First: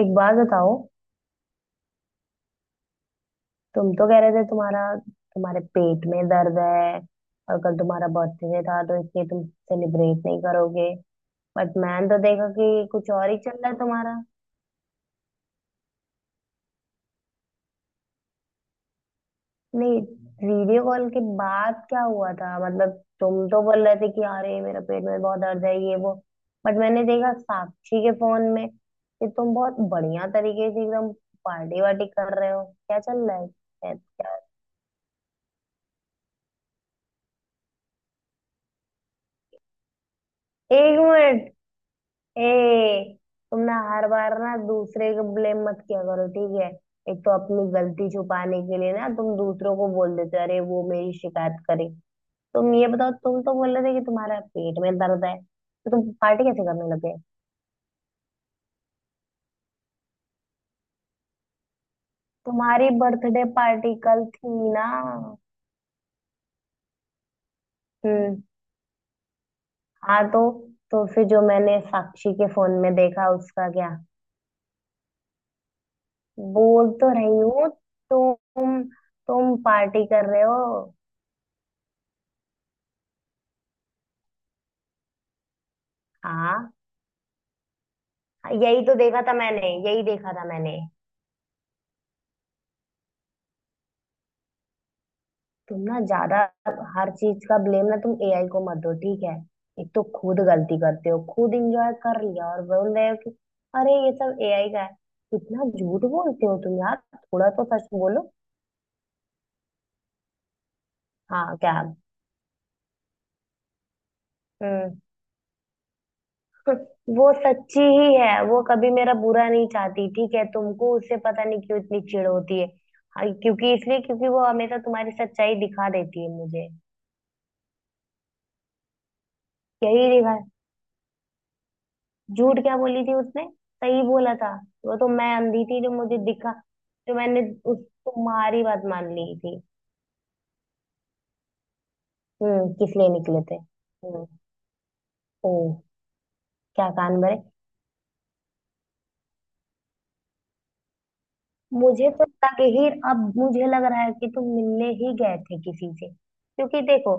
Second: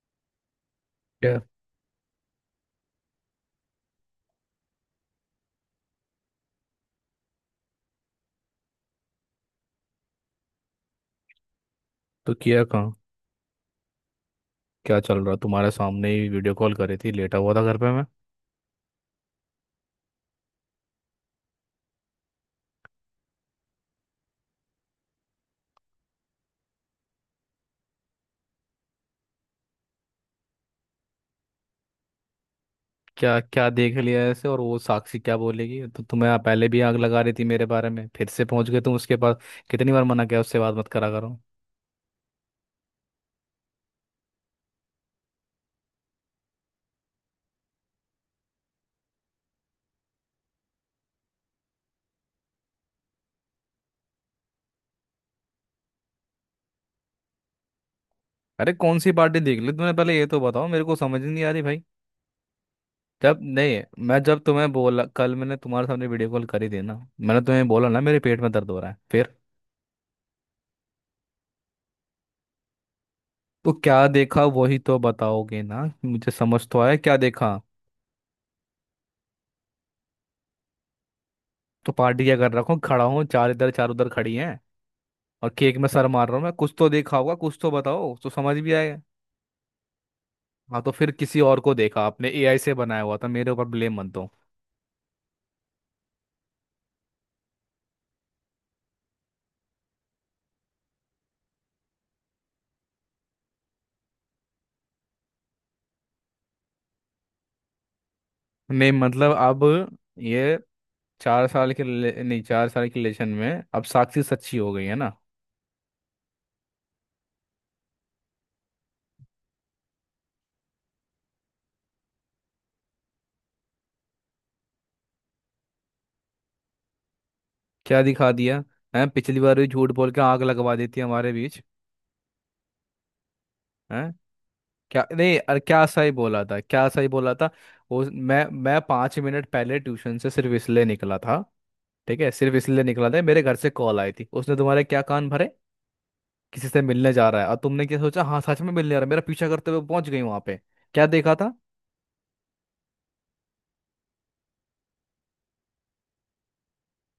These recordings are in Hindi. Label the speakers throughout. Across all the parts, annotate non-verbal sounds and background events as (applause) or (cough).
Speaker 1: एक बात बताओ।
Speaker 2: क्या?
Speaker 1: तुम तो कह रहे थे तुम्हारा तुम्हारे पेट में दर्द है और कल तुम्हारा बर्थडे था तो इसलिए तुम सेलिब्रेट नहीं करोगे। बट मैंने तो
Speaker 2: तो
Speaker 1: देखा
Speaker 2: किया
Speaker 1: कि
Speaker 2: कहाँ?
Speaker 1: कुछ और ही चल रहा है तुम्हारा।
Speaker 2: क्या चल रहा? तुम्हारे सामने ही वीडियो कॉल करी थी, लेटा हुआ था घर पे मैं।
Speaker 1: नहीं, वीडियो कॉल के बाद क्या हुआ था, मतलब तुम तो बोल रहे थे कि अरे मेरा पेट में बहुत दर्द है ये वो। बट मैंने देखा साक्षी के फोन में कि तुम बहुत बढ़िया तरीके से एकदम पार्टी वार्टी कर रहे हो। क्या चल रहा
Speaker 2: क्या
Speaker 1: है?
Speaker 2: क्या देख
Speaker 1: क्या-
Speaker 2: लिया
Speaker 1: क्या-
Speaker 2: ऐसे? और वो साक्षी क्या बोलेगी? तो तुम्हें आप पहले भी आग लगा रही थी मेरे बारे में, फिर से पहुंच गए तुम उसके पास। कितनी बार मना किया उससे बात मत
Speaker 1: एक
Speaker 2: करा करो।
Speaker 1: मिनट। ए, तुम ना हर बार ना दूसरे को ब्लेम मत किया करो, ठीक है। एक तो अपनी गलती छुपाने के लिए ना तुम दूसरों को बोल देते हो अरे वो मेरी शिकायत करे। तुम ये बताओ, तुम तो बोल रहे थे कि तुम्हारा पेट में दर्द है, तो तुम पार्टी कैसे करने लगे?
Speaker 2: अरे कौन सी पार्टी देख ली तुमने? पहले ये तो बताओ, मेरे को समझ नहीं आ रही भाई।
Speaker 1: तुम्हारी
Speaker 2: जब
Speaker 1: बर्थडे
Speaker 2: नहीं,
Speaker 1: पार्टी
Speaker 2: मैं
Speaker 1: कल
Speaker 2: जब तुम्हें
Speaker 1: थी ना।
Speaker 2: बोला कल मैंने तुम्हारे सामने वीडियो कॉल करी थी ना, मैंने तुम्हें बोला ना मेरे पेट
Speaker 1: हम्म।
Speaker 2: में दर्द हो रहा है फिर।
Speaker 1: हाँ तो फिर जो मैंने साक्षी के फोन में देखा उसका
Speaker 2: तो
Speaker 1: क्या?
Speaker 2: क्या देखा? वही तो बताओगे ना मुझे, समझ तो
Speaker 1: बोल
Speaker 2: आया
Speaker 1: तो
Speaker 2: क्या
Speaker 1: रही
Speaker 2: देखा।
Speaker 1: हूँ। तुम तुम पार्टी कर रहे हो।
Speaker 2: तो पार्टी क्या कर रखा हूँ? खड़ा हूँ, चार इधर चार उधर खड़ी हैं और केक में सर मार रहा हूँ मैं?
Speaker 1: हाँ,
Speaker 2: कुछ तो देखा होगा, कुछ तो बताओ तो समझ भी
Speaker 1: यही तो
Speaker 2: आएगा।
Speaker 1: देखा था मैंने, यही देखा था मैंने।
Speaker 2: हाँ तो फिर किसी और को देखा आपने, एआई से बनाया हुआ था, मेरे ऊपर ब्लेम मत दो।
Speaker 1: तुम ना ज्यादा, हर चीज का ब्लेम ना तुम एआई को मत दो, ठीक है। एक तो खुद गलती करते हो, खुद इंजॉय कर लिया और बोल रहे हो कि अरे ये सब एआई का है। इतना झूठ बोलते हो तुम यार, थोड़ा तो सच बोलो।
Speaker 2: नहीं मतलब अब ये चार
Speaker 1: हाँ
Speaker 2: साल
Speaker 1: क्या।
Speaker 2: के रिले- नहीं चार साल के रिलेशन में अब साक्षी सच्ची हो गई है
Speaker 1: हम्म।
Speaker 2: ना?
Speaker 1: (laughs) वो सच्ची ही है, वो कभी मेरा बुरा नहीं चाहती, ठीक है। तुमको उससे पता नहीं क्यों इतनी चिढ़ होती है। हाँ, क्योंकि, इसलिए क्योंकि वो हमेशा तुम्हारी सच्चाई दिखा देती है मुझे।
Speaker 2: क्या दिखा दिया है? पिछली बार भी झूठ
Speaker 1: यही
Speaker 2: बोल के
Speaker 1: दिखा।
Speaker 2: आग लगवा देती है हमारे बीच।
Speaker 1: झूठ क्या बोली थी उसने? सही
Speaker 2: है
Speaker 1: बोला था। वो
Speaker 2: क्या?
Speaker 1: तो मैं
Speaker 2: नहीं, अरे
Speaker 1: अंधी थी
Speaker 2: क्या
Speaker 1: जो
Speaker 2: सही
Speaker 1: मुझे
Speaker 2: बोला
Speaker 1: दिखा।
Speaker 2: था? क्या सही
Speaker 1: जो
Speaker 2: बोला
Speaker 1: मैंने
Speaker 2: था?
Speaker 1: उस
Speaker 2: वो मैं
Speaker 1: तुम्हारी
Speaker 2: मैं
Speaker 1: बात मान
Speaker 2: पाँच
Speaker 1: ली
Speaker 2: मिनट
Speaker 1: थी।
Speaker 2: पहले ट्यूशन से सिर्फ इसलिए निकला था, ठीक है, सिर्फ
Speaker 1: हम्म,
Speaker 2: इसलिए
Speaker 1: किस लिए
Speaker 2: निकला था,
Speaker 1: निकले
Speaker 2: मेरे घर
Speaker 1: थे?
Speaker 2: से कॉल आई
Speaker 1: हम्म।
Speaker 2: थी, उसने तुम्हारे क्या कान भरे?
Speaker 1: ओ,
Speaker 2: किसी से
Speaker 1: क्या
Speaker 2: मिलने
Speaker 1: कान
Speaker 2: जा
Speaker 1: भरे?
Speaker 2: रहा है, और तुमने क्या सोचा? हाँ सच में मिलने जा रहा है, मेरा पीछा करते हुए पहुंच गई वहां पे। क्या देखा था?
Speaker 1: मुझे तो लगे ही, अब मुझे लग रहा है कि तुम मिलने ही गए थे किसी से, क्योंकि देखो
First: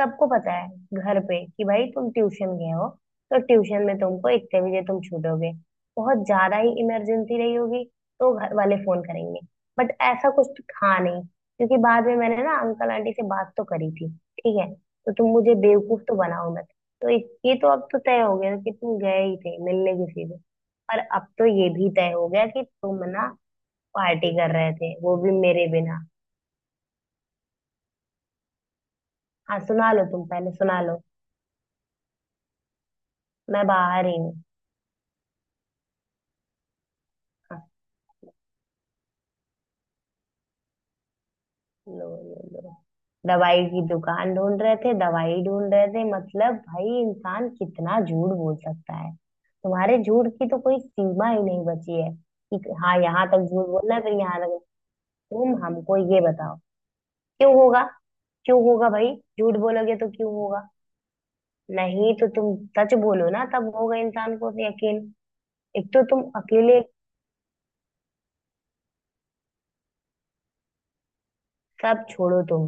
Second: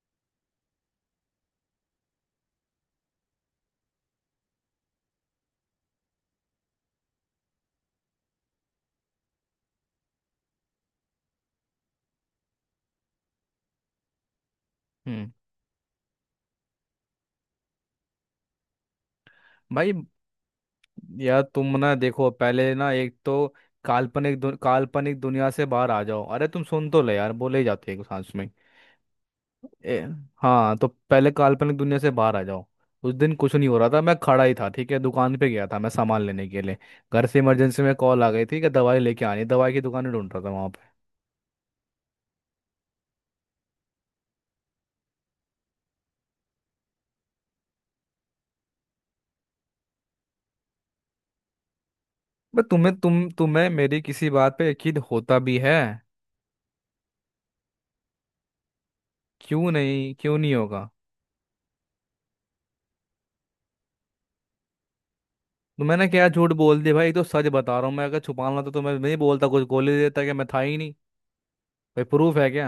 Speaker 1: सबको पता है घर पे कि भाई तुम ट्यूशन गए हो, तो ट्यूशन में तुमको इतने बजे तुम छूटोगे, बहुत ज्यादा ही इमरजेंसी रही होगी, तो घर वाले फोन करेंगे। बट ऐसा कुछ तो था नहीं क्योंकि बाद में मैंने ना अंकल आंटी से बात तो करी थी। ठीक है, तो तुम
Speaker 2: हम्म।
Speaker 1: मुझे बेवकूफ तो बनाओ मत। ये तो अब तो तय हो गया कि तुम गए ही थे
Speaker 2: भाई
Speaker 1: मिलने किसी से। पर अब
Speaker 2: यार
Speaker 1: तो ये
Speaker 2: तुम
Speaker 1: भी
Speaker 2: ना
Speaker 1: तय हो
Speaker 2: देखो,
Speaker 1: गया कि
Speaker 2: पहले ना,
Speaker 1: तुम
Speaker 2: एक
Speaker 1: ना
Speaker 2: तो
Speaker 1: पार्टी कर रहे थे, वो
Speaker 2: काल्पनिक
Speaker 1: भी
Speaker 2: दुनिया से
Speaker 1: मेरे
Speaker 2: बाहर
Speaker 1: बिना।
Speaker 2: आ जाओ, अरे तुम सुन तो ले यार, बोले ही जाते हो सांस में।
Speaker 1: हाँ सुना
Speaker 2: ए,
Speaker 1: लो, तुम पहले
Speaker 2: हाँ
Speaker 1: सुना
Speaker 2: तो
Speaker 1: लो।
Speaker 2: पहले काल्पनिक दुनिया से बाहर आ जाओ। उस दिन कुछ
Speaker 1: मैं
Speaker 2: नहीं हो रहा था,
Speaker 1: बाहर
Speaker 2: मैं
Speaker 1: ही हूँ।
Speaker 2: खड़ा ही था, ठीक है, दुकान पे गया था मैं सामान लेने के लिए, घर से इमरजेंसी में कॉल आ गई थी कि दवाई लेके आनी है। दवाई की दुकान ढूंढ रहा था वहां।
Speaker 1: लो लो लो, दवाई की दुकान ढूंढ रहे थे, दवाई ढूंढ रहे थे, मतलब भाई इंसान कितना झूठ बोल सकता है! तुम्हारे झूठ की तो कोई सीमा ही नहीं बची है
Speaker 2: बट
Speaker 1: कि
Speaker 2: तुम्हें
Speaker 1: हाँ यहाँ
Speaker 2: तुम
Speaker 1: तक झूठ
Speaker 2: तुम्हें
Speaker 1: बोलना
Speaker 2: मेरी
Speaker 1: है, फिर
Speaker 2: किसी
Speaker 1: यहाँ
Speaker 2: बात
Speaker 1: तक।
Speaker 2: पे यकीन होता
Speaker 1: तुम
Speaker 2: भी है?
Speaker 1: हमको ये बताओ, क्यों होगा? क्यों होगा भाई? झूठ
Speaker 2: क्यों
Speaker 1: बोलोगे तो
Speaker 2: नहीं?
Speaker 1: क्यों
Speaker 2: क्यों नहीं
Speaker 1: होगा?
Speaker 2: होगा?
Speaker 1: नहीं, तो तुम सच बोलो ना, तब होगा इंसान को भी यकीन।
Speaker 2: तो
Speaker 1: एक तो
Speaker 2: मैंने
Speaker 1: तुम
Speaker 2: क्या झूठ
Speaker 1: अकेले,
Speaker 2: बोल दिया भाई? तो सच बता रहा हूँ मैं, अगर छुपाना तो तुम्हें नहीं बोलता, कुछ बोल ही देता कि मैं था ही नहीं। भाई
Speaker 1: सब
Speaker 2: प्रूफ
Speaker 1: छोड़ो
Speaker 2: है क्या?
Speaker 1: तुम।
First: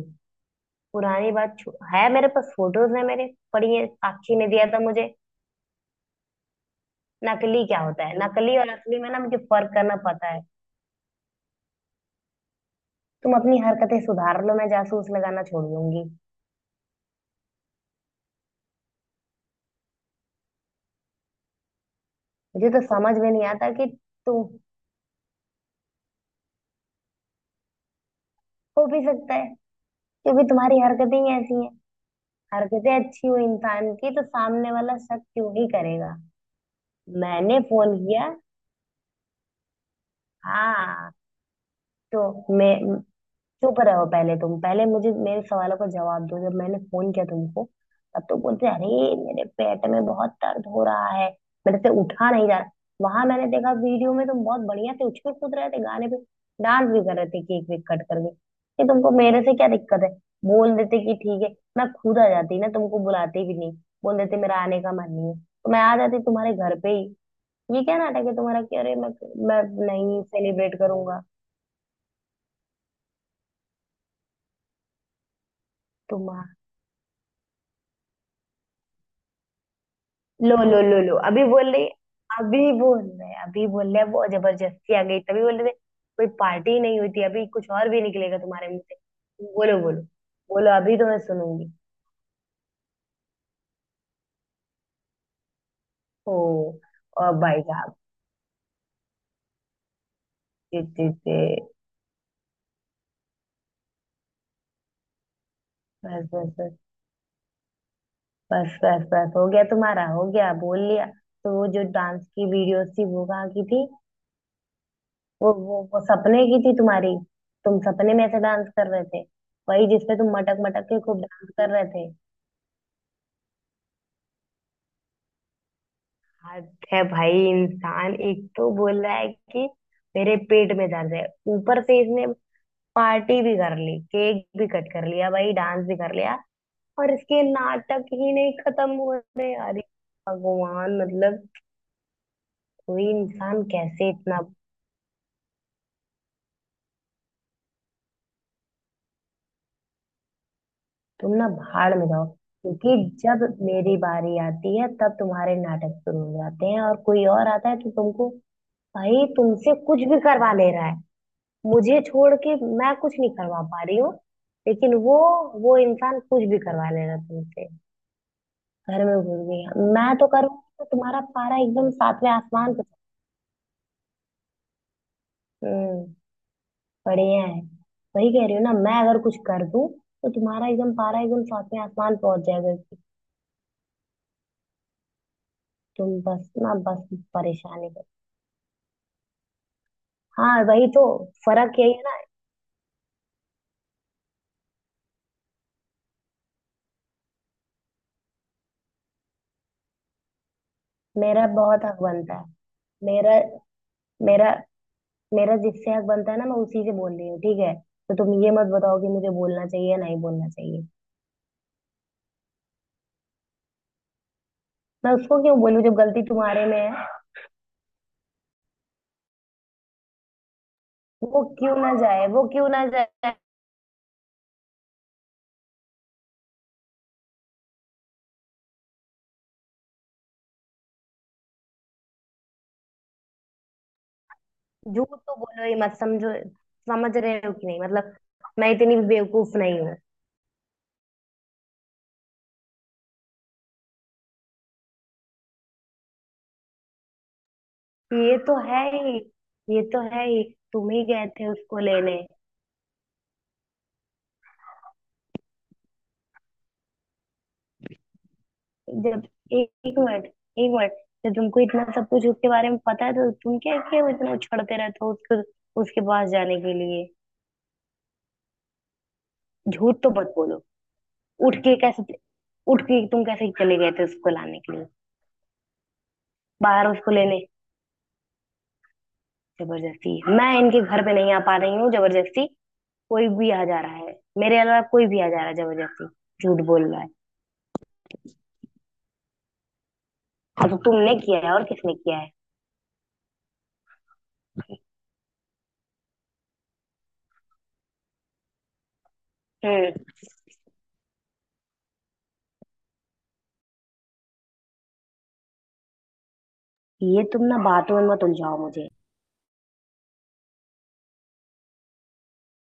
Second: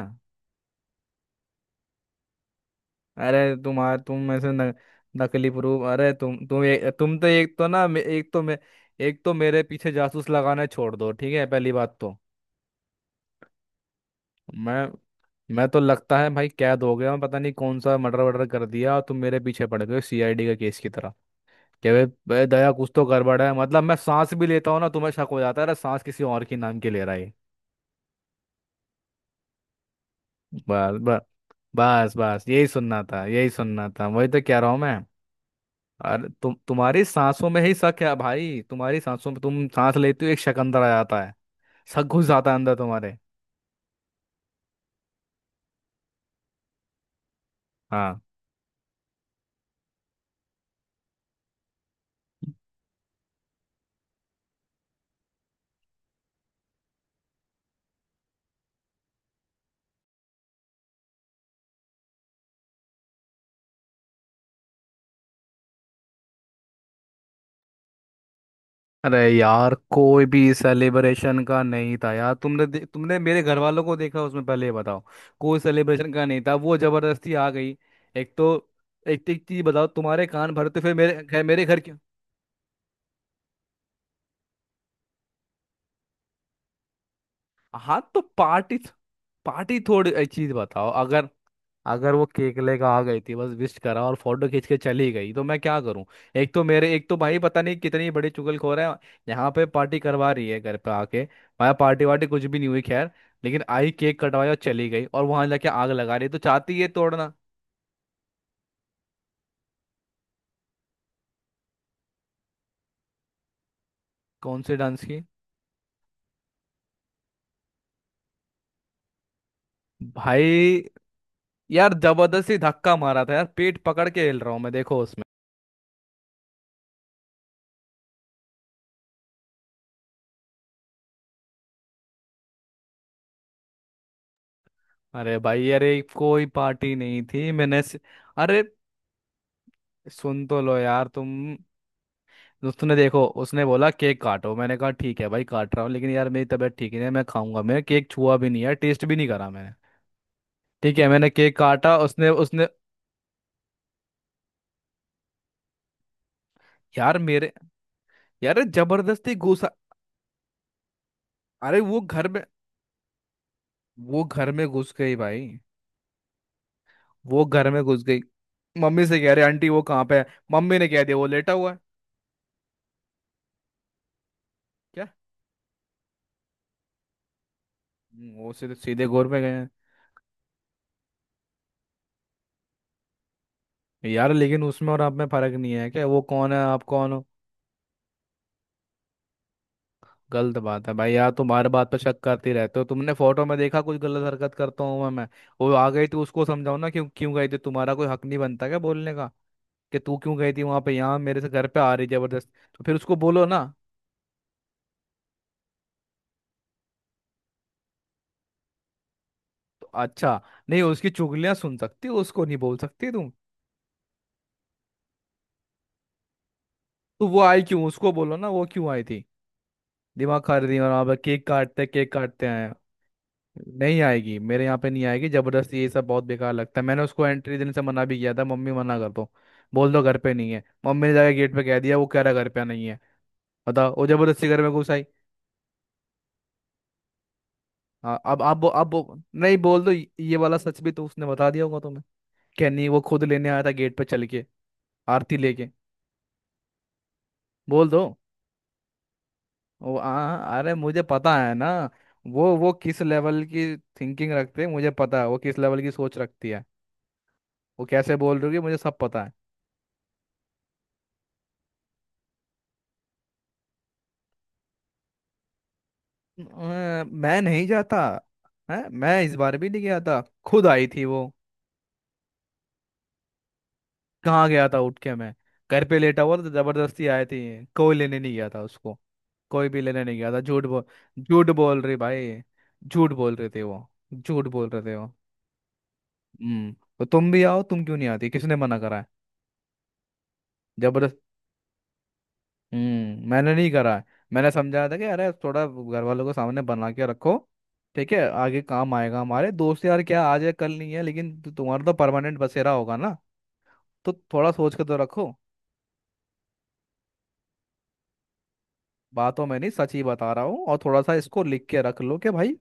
Speaker 1: है मेरे पास फोटोज है मेरे
Speaker 2: अरे
Speaker 1: पड़ी है,
Speaker 2: तुम्हारे तुम
Speaker 1: साक्षी ने
Speaker 2: ऐसे
Speaker 1: दिया
Speaker 2: न,
Speaker 1: था मुझे।
Speaker 2: नकली प्रूफ। अरे तुम तो एक
Speaker 1: नकली
Speaker 2: तो
Speaker 1: क्या
Speaker 2: ना
Speaker 1: होता है?
Speaker 2: एक तो मैं,
Speaker 1: नकली और असली में ना
Speaker 2: एक तो
Speaker 1: मुझे
Speaker 2: मेरे
Speaker 1: फर्क
Speaker 2: पीछे
Speaker 1: करना
Speaker 2: जासूस
Speaker 1: पता है।
Speaker 2: लगाना छोड़ दो, ठीक है, पहली बात तो।
Speaker 1: तुम अपनी हरकतें सुधार लो, मैं
Speaker 2: मैं
Speaker 1: जासूस लगाना छोड़
Speaker 2: मैं तो
Speaker 1: दूंगी।
Speaker 2: लगता है भाई कैद हो गया मैं, पता नहीं कौन सा मर्डर वर्डर कर दिया, और तुम मेरे पीछे पड़ गए सीआईडी का केस की तरह कि बे बे
Speaker 1: मुझे
Speaker 2: दया
Speaker 1: तो
Speaker 2: कुछ तो
Speaker 1: समझ में
Speaker 2: गड़बड़
Speaker 1: नहीं
Speaker 2: है।
Speaker 1: आता
Speaker 2: मतलब
Speaker 1: कि
Speaker 2: मैं सांस भी
Speaker 1: तुम,
Speaker 2: लेता हूँ ना, तुम्हें शक हो जाता है, अरे सांस किसी और के नाम की ले रहा है ये।
Speaker 1: हो भी सकता है क्योंकि तुम्हारी
Speaker 2: बस
Speaker 1: हरकतें
Speaker 2: बस,
Speaker 1: ही ऐसी हैं।
Speaker 2: बस बस, यही
Speaker 1: हरकतें
Speaker 2: सुनना था,
Speaker 1: अच्छी हो
Speaker 2: यही सुनना
Speaker 1: इंसान
Speaker 2: था,
Speaker 1: की तो
Speaker 2: वही तो कह रहा
Speaker 1: सामने
Speaker 2: हूँ मैं।
Speaker 1: वाला शक क्यों ही करेगा?
Speaker 2: अरे तुम, तुम्हारी सांसों
Speaker 1: मैंने
Speaker 2: में ही शक
Speaker 1: फोन
Speaker 2: है
Speaker 1: किया।
Speaker 2: भाई, तुम्हारी सांसों में, तुम सांस लेते हो एक शक अंदर आ
Speaker 1: हाँ
Speaker 2: जाता है, शक घुस जाता
Speaker 1: तो
Speaker 2: है अंदर
Speaker 1: मैं,
Speaker 2: तुम्हारे।
Speaker 1: चुप रहो पहले तुम, पहले मुझे मेरे सवालों का जवाब दो। जब मैंने फोन किया तुमको,
Speaker 2: हाँ।
Speaker 1: तब तुम बोलते अरे मेरे पेट में बहुत दर्द हो रहा है, मेरे से उठा नहीं जा रहा। वहां मैंने देखा वीडियो में तुम बहुत बढ़िया से उछल कूद रहे थे गाने पे, डांस भी कर रहे थे केक वेक कट करके। कि तुमको मेरे से क्या दिक्कत है? बोल देते कि ठीक है, मैं खुद आ जाती ना, तुमको बुलाती भी नहीं। बोल देते मेरा आने का मन नहीं है, तो मैं आ जाती तुम्हारे घर पे ही। ये क्या नाटक है तुम्हारा कि अरे मैं
Speaker 2: अरे
Speaker 1: मैं
Speaker 2: यार
Speaker 1: नहीं
Speaker 2: कोई भी
Speaker 1: सेलिब्रेट करूंगा।
Speaker 2: सेलिब्रेशन का नहीं था यार, तुमने मेरे घर वालों को देखा उसमें, पहले ये बताओ। कोई सेलिब्रेशन का नहीं था, वो जबरदस्ती आ गई। एक तो, एक एक चीज बताओ, तुम्हारे कान
Speaker 1: लो
Speaker 2: भरते
Speaker 1: लो
Speaker 2: फिर
Speaker 1: लो लो, अभी
Speaker 2: मेरे
Speaker 1: बोल
Speaker 2: घर
Speaker 1: रही,
Speaker 2: के।
Speaker 1: अभी बोल रहे, अभी बोल रहे वो जबरदस्ती आ गई, तभी बोल रहे थे कोई पार्टी नहीं हुई थी। अभी कुछ और
Speaker 2: हाँ
Speaker 1: भी
Speaker 2: तो
Speaker 1: निकलेगा तुम्हारे
Speaker 2: पार्टी,
Speaker 1: मुंह से।
Speaker 2: पार्टी
Speaker 1: बोलो, बोलो,
Speaker 2: थोड़ी, एक चीज
Speaker 1: बोलो,
Speaker 2: बताओ,
Speaker 1: अभी तो मैं
Speaker 2: अगर
Speaker 1: सुनूंगी।
Speaker 2: अगर वो केक लेकर आ गई थी, बस विश करा और फोटो खींच के चली गई तो मैं क्या करूं?
Speaker 1: ओ,
Speaker 2: एक तो मेरे, एक तो
Speaker 1: और
Speaker 2: भाई
Speaker 1: भाई
Speaker 2: पता नहीं
Speaker 1: साहब!
Speaker 2: कितनी बड़ी चुगलखोर है, यहाँ पे पार्टी करवा रही है घर
Speaker 1: ते,
Speaker 2: पे
Speaker 1: ते,
Speaker 2: आके।
Speaker 1: ते,
Speaker 2: भाई पार्टी वार्टी कुछ भी नहीं हुई, खैर लेकिन आई, केक कटवाया और चली गई, और वहां जाके आग लगा रही
Speaker 1: बस
Speaker 2: है, तो
Speaker 1: बस बस,
Speaker 2: चाहती है तोड़ना।
Speaker 1: बस बस बस, हो गया तुम्हारा, हो गया बोल लिया। तो वो जो डांस की वीडियोस थी वो कहाँ की थी?
Speaker 2: कौन से डांस की?
Speaker 1: वो सपने की थी तुम्हारी। तुम सपने में ऐसे डांस कर रहे थे, वही जिसपे तुम
Speaker 2: भाई
Speaker 1: मटक मटक के खूब डांस कर रहे
Speaker 2: यार
Speaker 1: थे।
Speaker 2: जबरदस्ती धक्का मारा था यार, पेट पकड़ के हिल रहा हूँ मैं, देखो उसमें।
Speaker 1: आज है भाई! इंसान एक तो बोल रहा है कि मेरे पेट में दर्द है, ऊपर से इसने पार्टी भी कर ली, केक भी कट कर लिया
Speaker 2: अरे
Speaker 1: भाई,
Speaker 2: भाई
Speaker 1: डांस भी
Speaker 2: अरे
Speaker 1: कर लिया,
Speaker 2: कोई पार्टी
Speaker 1: और
Speaker 2: नहीं
Speaker 1: इसके
Speaker 2: थी,
Speaker 1: नाटक ही नहीं
Speaker 2: अरे
Speaker 1: खत्म हुए हैं यार।
Speaker 2: सुन तो लो
Speaker 1: भगवान,
Speaker 2: यार तुम।
Speaker 1: मतलब
Speaker 2: उसने
Speaker 1: कोई
Speaker 2: देखो,
Speaker 1: इंसान
Speaker 2: उसने बोला
Speaker 1: कैसे
Speaker 2: केक
Speaker 1: इतना!
Speaker 2: काटो, मैंने कहा ठीक है भाई काट रहा हूँ, लेकिन यार मेरी तबीयत ठीक नहीं है, मैं खाऊंगा, मैं केक छुआ भी नहीं है, टेस्ट भी नहीं करा मैंने, ठीक है मैंने
Speaker 1: तुम ना
Speaker 2: केक काटा
Speaker 1: भाड़ में जाओ,
Speaker 2: उसने उसने,
Speaker 1: क्योंकि जब मेरी बारी आती है तब तुम्हारे नाटक शुरू हो जाते हैं, और
Speaker 2: यार
Speaker 1: कोई और
Speaker 2: मेरे,
Speaker 1: आता है तो तुमको,
Speaker 2: यार
Speaker 1: भाई
Speaker 2: जबरदस्ती घुसा,
Speaker 1: तुमसे कुछ भी करवा ले रहा है।
Speaker 2: अरे
Speaker 1: मुझे
Speaker 2: वो घर
Speaker 1: छोड़
Speaker 2: में,
Speaker 1: के मैं कुछ नहीं करवा पा रही हूँ।
Speaker 2: वो घर में घुस
Speaker 1: लेकिन
Speaker 2: गई
Speaker 1: वो
Speaker 2: भाई,
Speaker 1: वो इंसान कुछ भी करवा लेगा
Speaker 2: वो
Speaker 1: तुमसे।
Speaker 2: घर में घुस गई,
Speaker 1: घर
Speaker 2: मम्मी
Speaker 1: में
Speaker 2: से कह
Speaker 1: घुस
Speaker 2: रहे आंटी वो
Speaker 1: गई,
Speaker 2: कहाँ
Speaker 1: मैं
Speaker 2: पे है,
Speaker 1: तो करूँगी
Speaker 2: मम्मी
Speaker 1: तो
Speaker 2: ने कह दिया
Speaker 1: तुम्हारा
Speaker 2: वो लेटा
Speaker 1: पारा
Speaker 2: हुआ है।
Speaker 1: एकदम सातवें आसमान पे।
Speaker 2: क्या?
Speaker 1: हम्म, बढ़िया है। वही कह
Speaker 2: वो
Speaker 1: रही हूँ ना
Speaker 2: सीधे
Speaker 1: मैं,
Speaker 2: सीधे
Speaker 1: अगर
Speaker 2: गोर
Speaker 1: कुछ
Speaker 2: में गए
Speaker 1: कर
Speaker 2: हैं।
Speaker 1: दूँ तो तुम्हारा एकदम पारा एकदम सातवें आसमान पहुंच जाएगा कि,
Speaker 2: यार लेकिन उसमें और आप में फर्क नहीं है क्या?
Speaker 1: तुम
Speaker 2: वो
Speaker 1: बस
Speaker 2: कौन है
Speaker 1: ना,
Speaker 2: आप
Speaker 1: बस
Speaker 2: कौन हो?
Speaker 1: परेशानी करो।
Speaker 2: गलत
Speaker 1: हाँ
Speaker 2: बात
Speaker 1: वही
Speaker 2: है
Speaker 1: तो,
Speaker 2: भाई, यार तुम हर
Speaker 1: फर्क
Speaker 2: बात
Speaker 1: यही
Speaker 2: पर
Speaker 1: है ना।
Speaker 2: शक करते रहते हो, तुमने फोटो में देखा कुछ गलत हरकत करता हूँ मैं? वो आ गई तो उसको समझाओ ना, क्यों क्यों गई थी? तुम्हारा कोई हक नहीं बनता क्या बोलने का, कि तू क्यों गई थी वहां पे, यहाँ मेरे
Speaker 1: मेरा
Speaker 2: से घर पे
Speaker 1: बहुत
Speaker 2: आ
Speaker 1: हक
Speaker 2: रही
Speaker 1: बनता है।
Speaker 2: जबरदस्त। तो फिर उसको
Speaker 1: मेरा,
Speaker 2: बोलो ना।
Speaker 1: मेरा, मेरा जिससे हक बनता है ना मैं उसी से बोल रही हूँ, ठीक है। तो तुम ये मत बताओ कि मुझे बोलना
Speaker 2: तो
Speaker 1: चाहिए या नहीं
Speaker 2: अच्छा,
Speaker 1: बोलना
Speaker 2: नहीं
Speaker 1: चाहिए।
Speaker 2: उसकी चुगलियां सुन सकती हो उसको नहीं बोल सकती तुम?
Speaker 1: मैं उसको क्यों बोलूँ जब गलती तुम्हारे में है?
Speaker 2: तो वो आई क्यों? उसको बोलो ना, वो क्यों आई थी, दिमाग खा रही थी वहां पर
Speaker 1: वो क्यों ना
Speaker 2: केक
Speaker 1: जाए,
Speaker 2: काटते
Speaker 1: वो क्यों
Speaker 2: हैं।
Speaker 1: ना जाए?
Speaker 2: नहीं आएगी मेरे यहाँ पे, नहीं आएगी जबरदस्ती, ये सब बहुत बेकार लगता है, मैंने उसको एंट्री देने से मना भी किया था, मम्मी मना कर दो, बोल दो घर पे नहीं है, मम्मी ने जाके गेट पे कह दिया वो कह रहा घर पे नहीं है, बताओ वो जबरदस्ती घर में घुस आई।
Speaker 1: झूठ तो बोलो ही मत, समझो। समझ रहे हो कि नहीं, मतलब
Speaker 2: हाँ अब आप बो-
Speaker 1: मैं
Speaker 2: अब
Speaker 1: इतनी भी
Speaker 2: बो-
Speaker 1: बेवकूफ
Speaker 2: नहीं
Speaker 1: नहीं
Speaker 2: बोल दो,
Speaker 1: हूँ।
Speaker 2: ये वाला सच भी तो उसने बता दिया होगा तुम्हें? क्या नहीं, वो खुद लेने आया था गेट पे चल के आरती लेके? बोल दो।
Speaker 1: ये तो है ही, ये तो है ही।
Speaker 2: अरे
Speaker 1: तुम
Speaker 2: मुझे
Speaker 1: ही गए
Speaker 2: पता
Speaker 1: थे
Speaker 2: है ना,
Speaker 1: उसको लेने।
Speaker 2: वो किस लेवल की थिंकिंग रखते हैं, मुझे पता है वो किस लेवल की सोच रखती है, वो कैसे बोल रही होगी, मुझे सब पता
Speaker 1: जब,
Speaker 2: है।
Speaker 1: एक एक मिनट एक मिनट, जब तुमको इतना सब कुछ उसके बारे में पता है, तो तुम क्या क्यों इतना उछड़ते रहते हो उसको उसके पास जाने के लिए?
Speaker 2: मैं नहीं जाता, है, मैं इस बार भी नहीं
Speaker 1: झूठ
Speaker 2: गया
Speaker 1: तो
Speaker 2: था,
Speaker 1: मत बोलो।
Speaker 2: खुद आई थी वो।
Speaker 1: उठ के कैसे, उठ के तुम कैसे चले गए थे उसको
Speaker 2: कहाँ
Speaker 1: लाने
Speaker 2: गया
Speaker 1: के
Speaker 2: था
Speaker 1: लिए
Speaker 2: उठ के मैं? घर पे लेटा हुआ था, तो
Speaker 1: बाहर
Speaker 2: जबरदस्ती
Speaker 1: उसको
Speaker 2: आई थी,
Speaker 1: लेने?
Speaker 2: कोई लेने नहीं गया था उसको, कोई भी लेने
Speaker 1: जबरदस्ती।
Speaker 2: नहीं गया था,
Speaker 1: मैं
Speaker 2: झूठ
Speaker 1: इनके
Speaker 2: बोल,
Speaker 1: घर पे नहीं आ
Speaker 2: झूठ
Speaker 1: पा रही
Speaker 2: बोल
Speaker 1: हूँ,
Speaker 2: रही भाई,
Speaker 1: जबरदस्ती
Speaker 2: झूठ
Speaker 1: कोई
Speaker 2: बोल रहे
Speaker 1: भी
Speaker 2: थे
Speaker 1: आ जा
Speaker 2: वो,
Speaker 1: रहा है।
Speaker 2: झूठ
Speaker 1: मेरे
Speaker 2: बोल
Speaker 1: अलावा
Speaker 2: रहे थे
Speaker 1: कोई
Speaker 2: वो।
Speaker 1: भी आ जा रहा है जबरदस्ती। झूठ
Speaker 2: हम्म
Speaker 1: बोल रहा
Speaker 2: तो
Speaker 1: है।
Speaker 2: तुम भी आओ, तुम क्यों नहीं आती, किसने मना करा है?
Speaker 1: हाँ तो तुमने
Speaker 2: जबरदस्ती।
Speaker 1: किया है, और किसने किया है?
Speaker 2: मैंने नहीं करा है, मैंने समझाया था कि अरे थोड़ा घर वालों को सामने बना के रखो, ठीक है, आगे काम आएगा, हमारे दोस्त
Speaker 1: हम्म।
Speaker 2: यार क्या आज है कल नहीं है, लेकिन तुम्हारा तो परमानेंट बसेरा होगा ना, तो थोड़ा सोच के तो रखो।
Speaker 1: ये तुम ना बातों में मत उलझाओ मुझे।
Speaker 2: बातों में नहीं, सच ही बता रहा हूँ, और थोड़ा सा इसको लिख के रख लो कि भाई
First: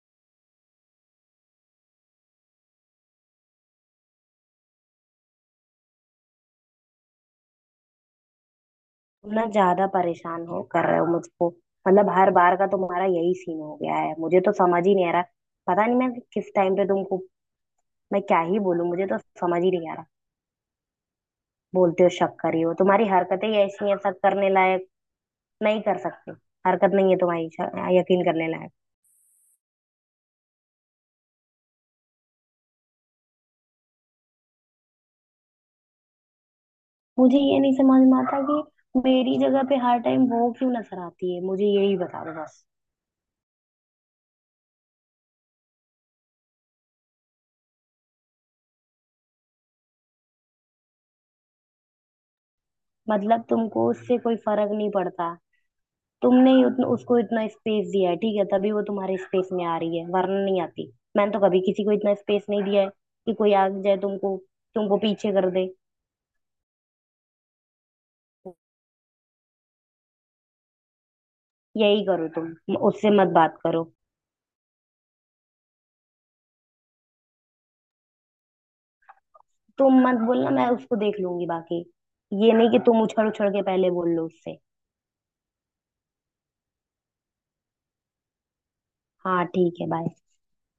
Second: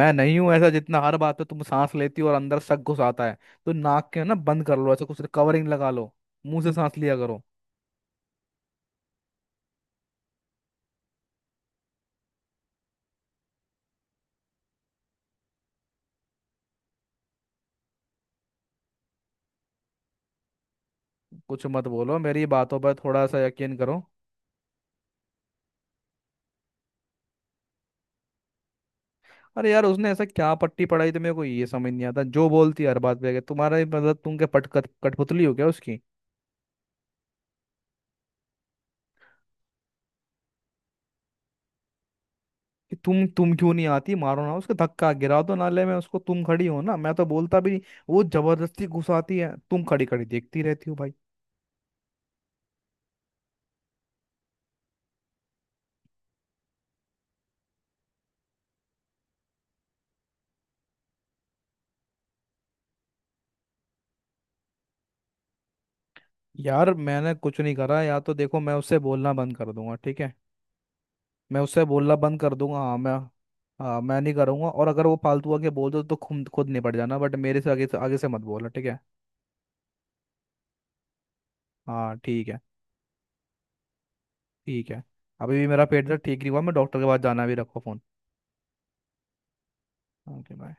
Speaker 2: मैं नहीं हूं ऐसा, जितना हर बात पे तुम सांस लेती हो और अंदर शक घुसाता है, तो नाक के ना बंद कर लो, ऐसा कुछ कवरिंग लगा लो, मुंह से सांस लिया करो।
Speaker 1: तुम ना ज्यादा परेशान हो कर रहे हो मुझको। मतलब हर बार का तुम्हारा यही सीन हो गया है, मुझे तो समझ ही नहीं आ रहा। पता नहीं मैं किस टाइम पे तुमको, मैं क्या ही बोलूं, मुझे तो समझ ही नहीं आ रहा।
Speaker 2: कुछ मत
Speaker 1: बोलते हो
Speaker 2: बोलो,
Speaker 1: शक
Speaker 2: मेरी
Speaker 1: करी हो,
Speaker 2: बातों पर
Speaker 1: तुम्हारी
Speaker 2: थोड़ा सा
Speaker 1: हरकतें ही
Speaker 2: यकीन
Speaker 1: ऐसी हैं
Speaker 2: करो।
Speaker 1: शक करने लायक। नहीं कर सकते, हरकत नहीं है तुम्हारी यकीन करने लायक।
Speaker 2: अरे यार उसने ऐसा क्या पट्टी पढ़ाई, तो मेरे को ये समझ नहीं आता, जो बोलती है हर बात पे आके तुम्हारा ही मतलब, तुम क्या पट कट कठपुतली हो क्या उसकी?
Speaker 1: मुझे ये नहीं समझ में आता कि मेरी जगह पे हर टाइम वो क्यों नजर आती है, मुझे यही बता दो बस।
Speaker 2: कि तुम क्यों नहीं आती? मारो ना उसको धक्का, गिरा दो नाले में उसको, तुम खड़ी हो ना, मैं तो बोलता भी नहीं, वो जबरदस्ती घुसाती है, तुम खड़ी खड़ी देखती रहती हो भाई।
Speaker 1: मतलब तुमको उससे कोई फर्क नहीं पड़ता। तुमने ही उसको इतना स्पेस दिया है, ठीक है, तभी वो तुम्हारे स्पेस में आ रही है, वरना नहीं आती। मैंने तो कभी किसी को इतना स्पेस नहीं दिया है कि कोई आ जाए तुमको, तुमको पीछे कर दे।
Speaker 2: यार मैंने कुछ नहीं करा, या तो देखो मैं उससे बोलना बंद कर दूंगा, ठीक है, मैं उससे
Speaker 1: यही
Speaker 2: बोलना
Speaker 1: करो,
Speaker 2: बंद कर
Speaker 1: तुम
Speaker 2: दूंगा,
Speaker 1: उससे मत बात करो।
Speaker 2: हाँ मैं नहीं करूंगा, और अगर वो फालतू आके बोल दो तो खुद खुद निपट जाना, बट मेरे से आगे से मत बोलना, ठीक है।
Speaker 1: तुम मत बोलना, मैं उसको देख लूंगी बाकी।
Speaker 2: हाँ ठीक
Speaker 1: ये
Speaker 2: है।
Speaker 1: नहीं कि तुम उछल उछल के पहले बोल लो उससे।
Speaker 2: ठीक है, अभी भी मेरा पेट दर्द ठीक नहीं हुआ, मैं डॉक्टर के पास जाना, भी रखो फोन।
Speaker 1: हाँ ठीक है, बाय।
Speaker 2: Okay bye.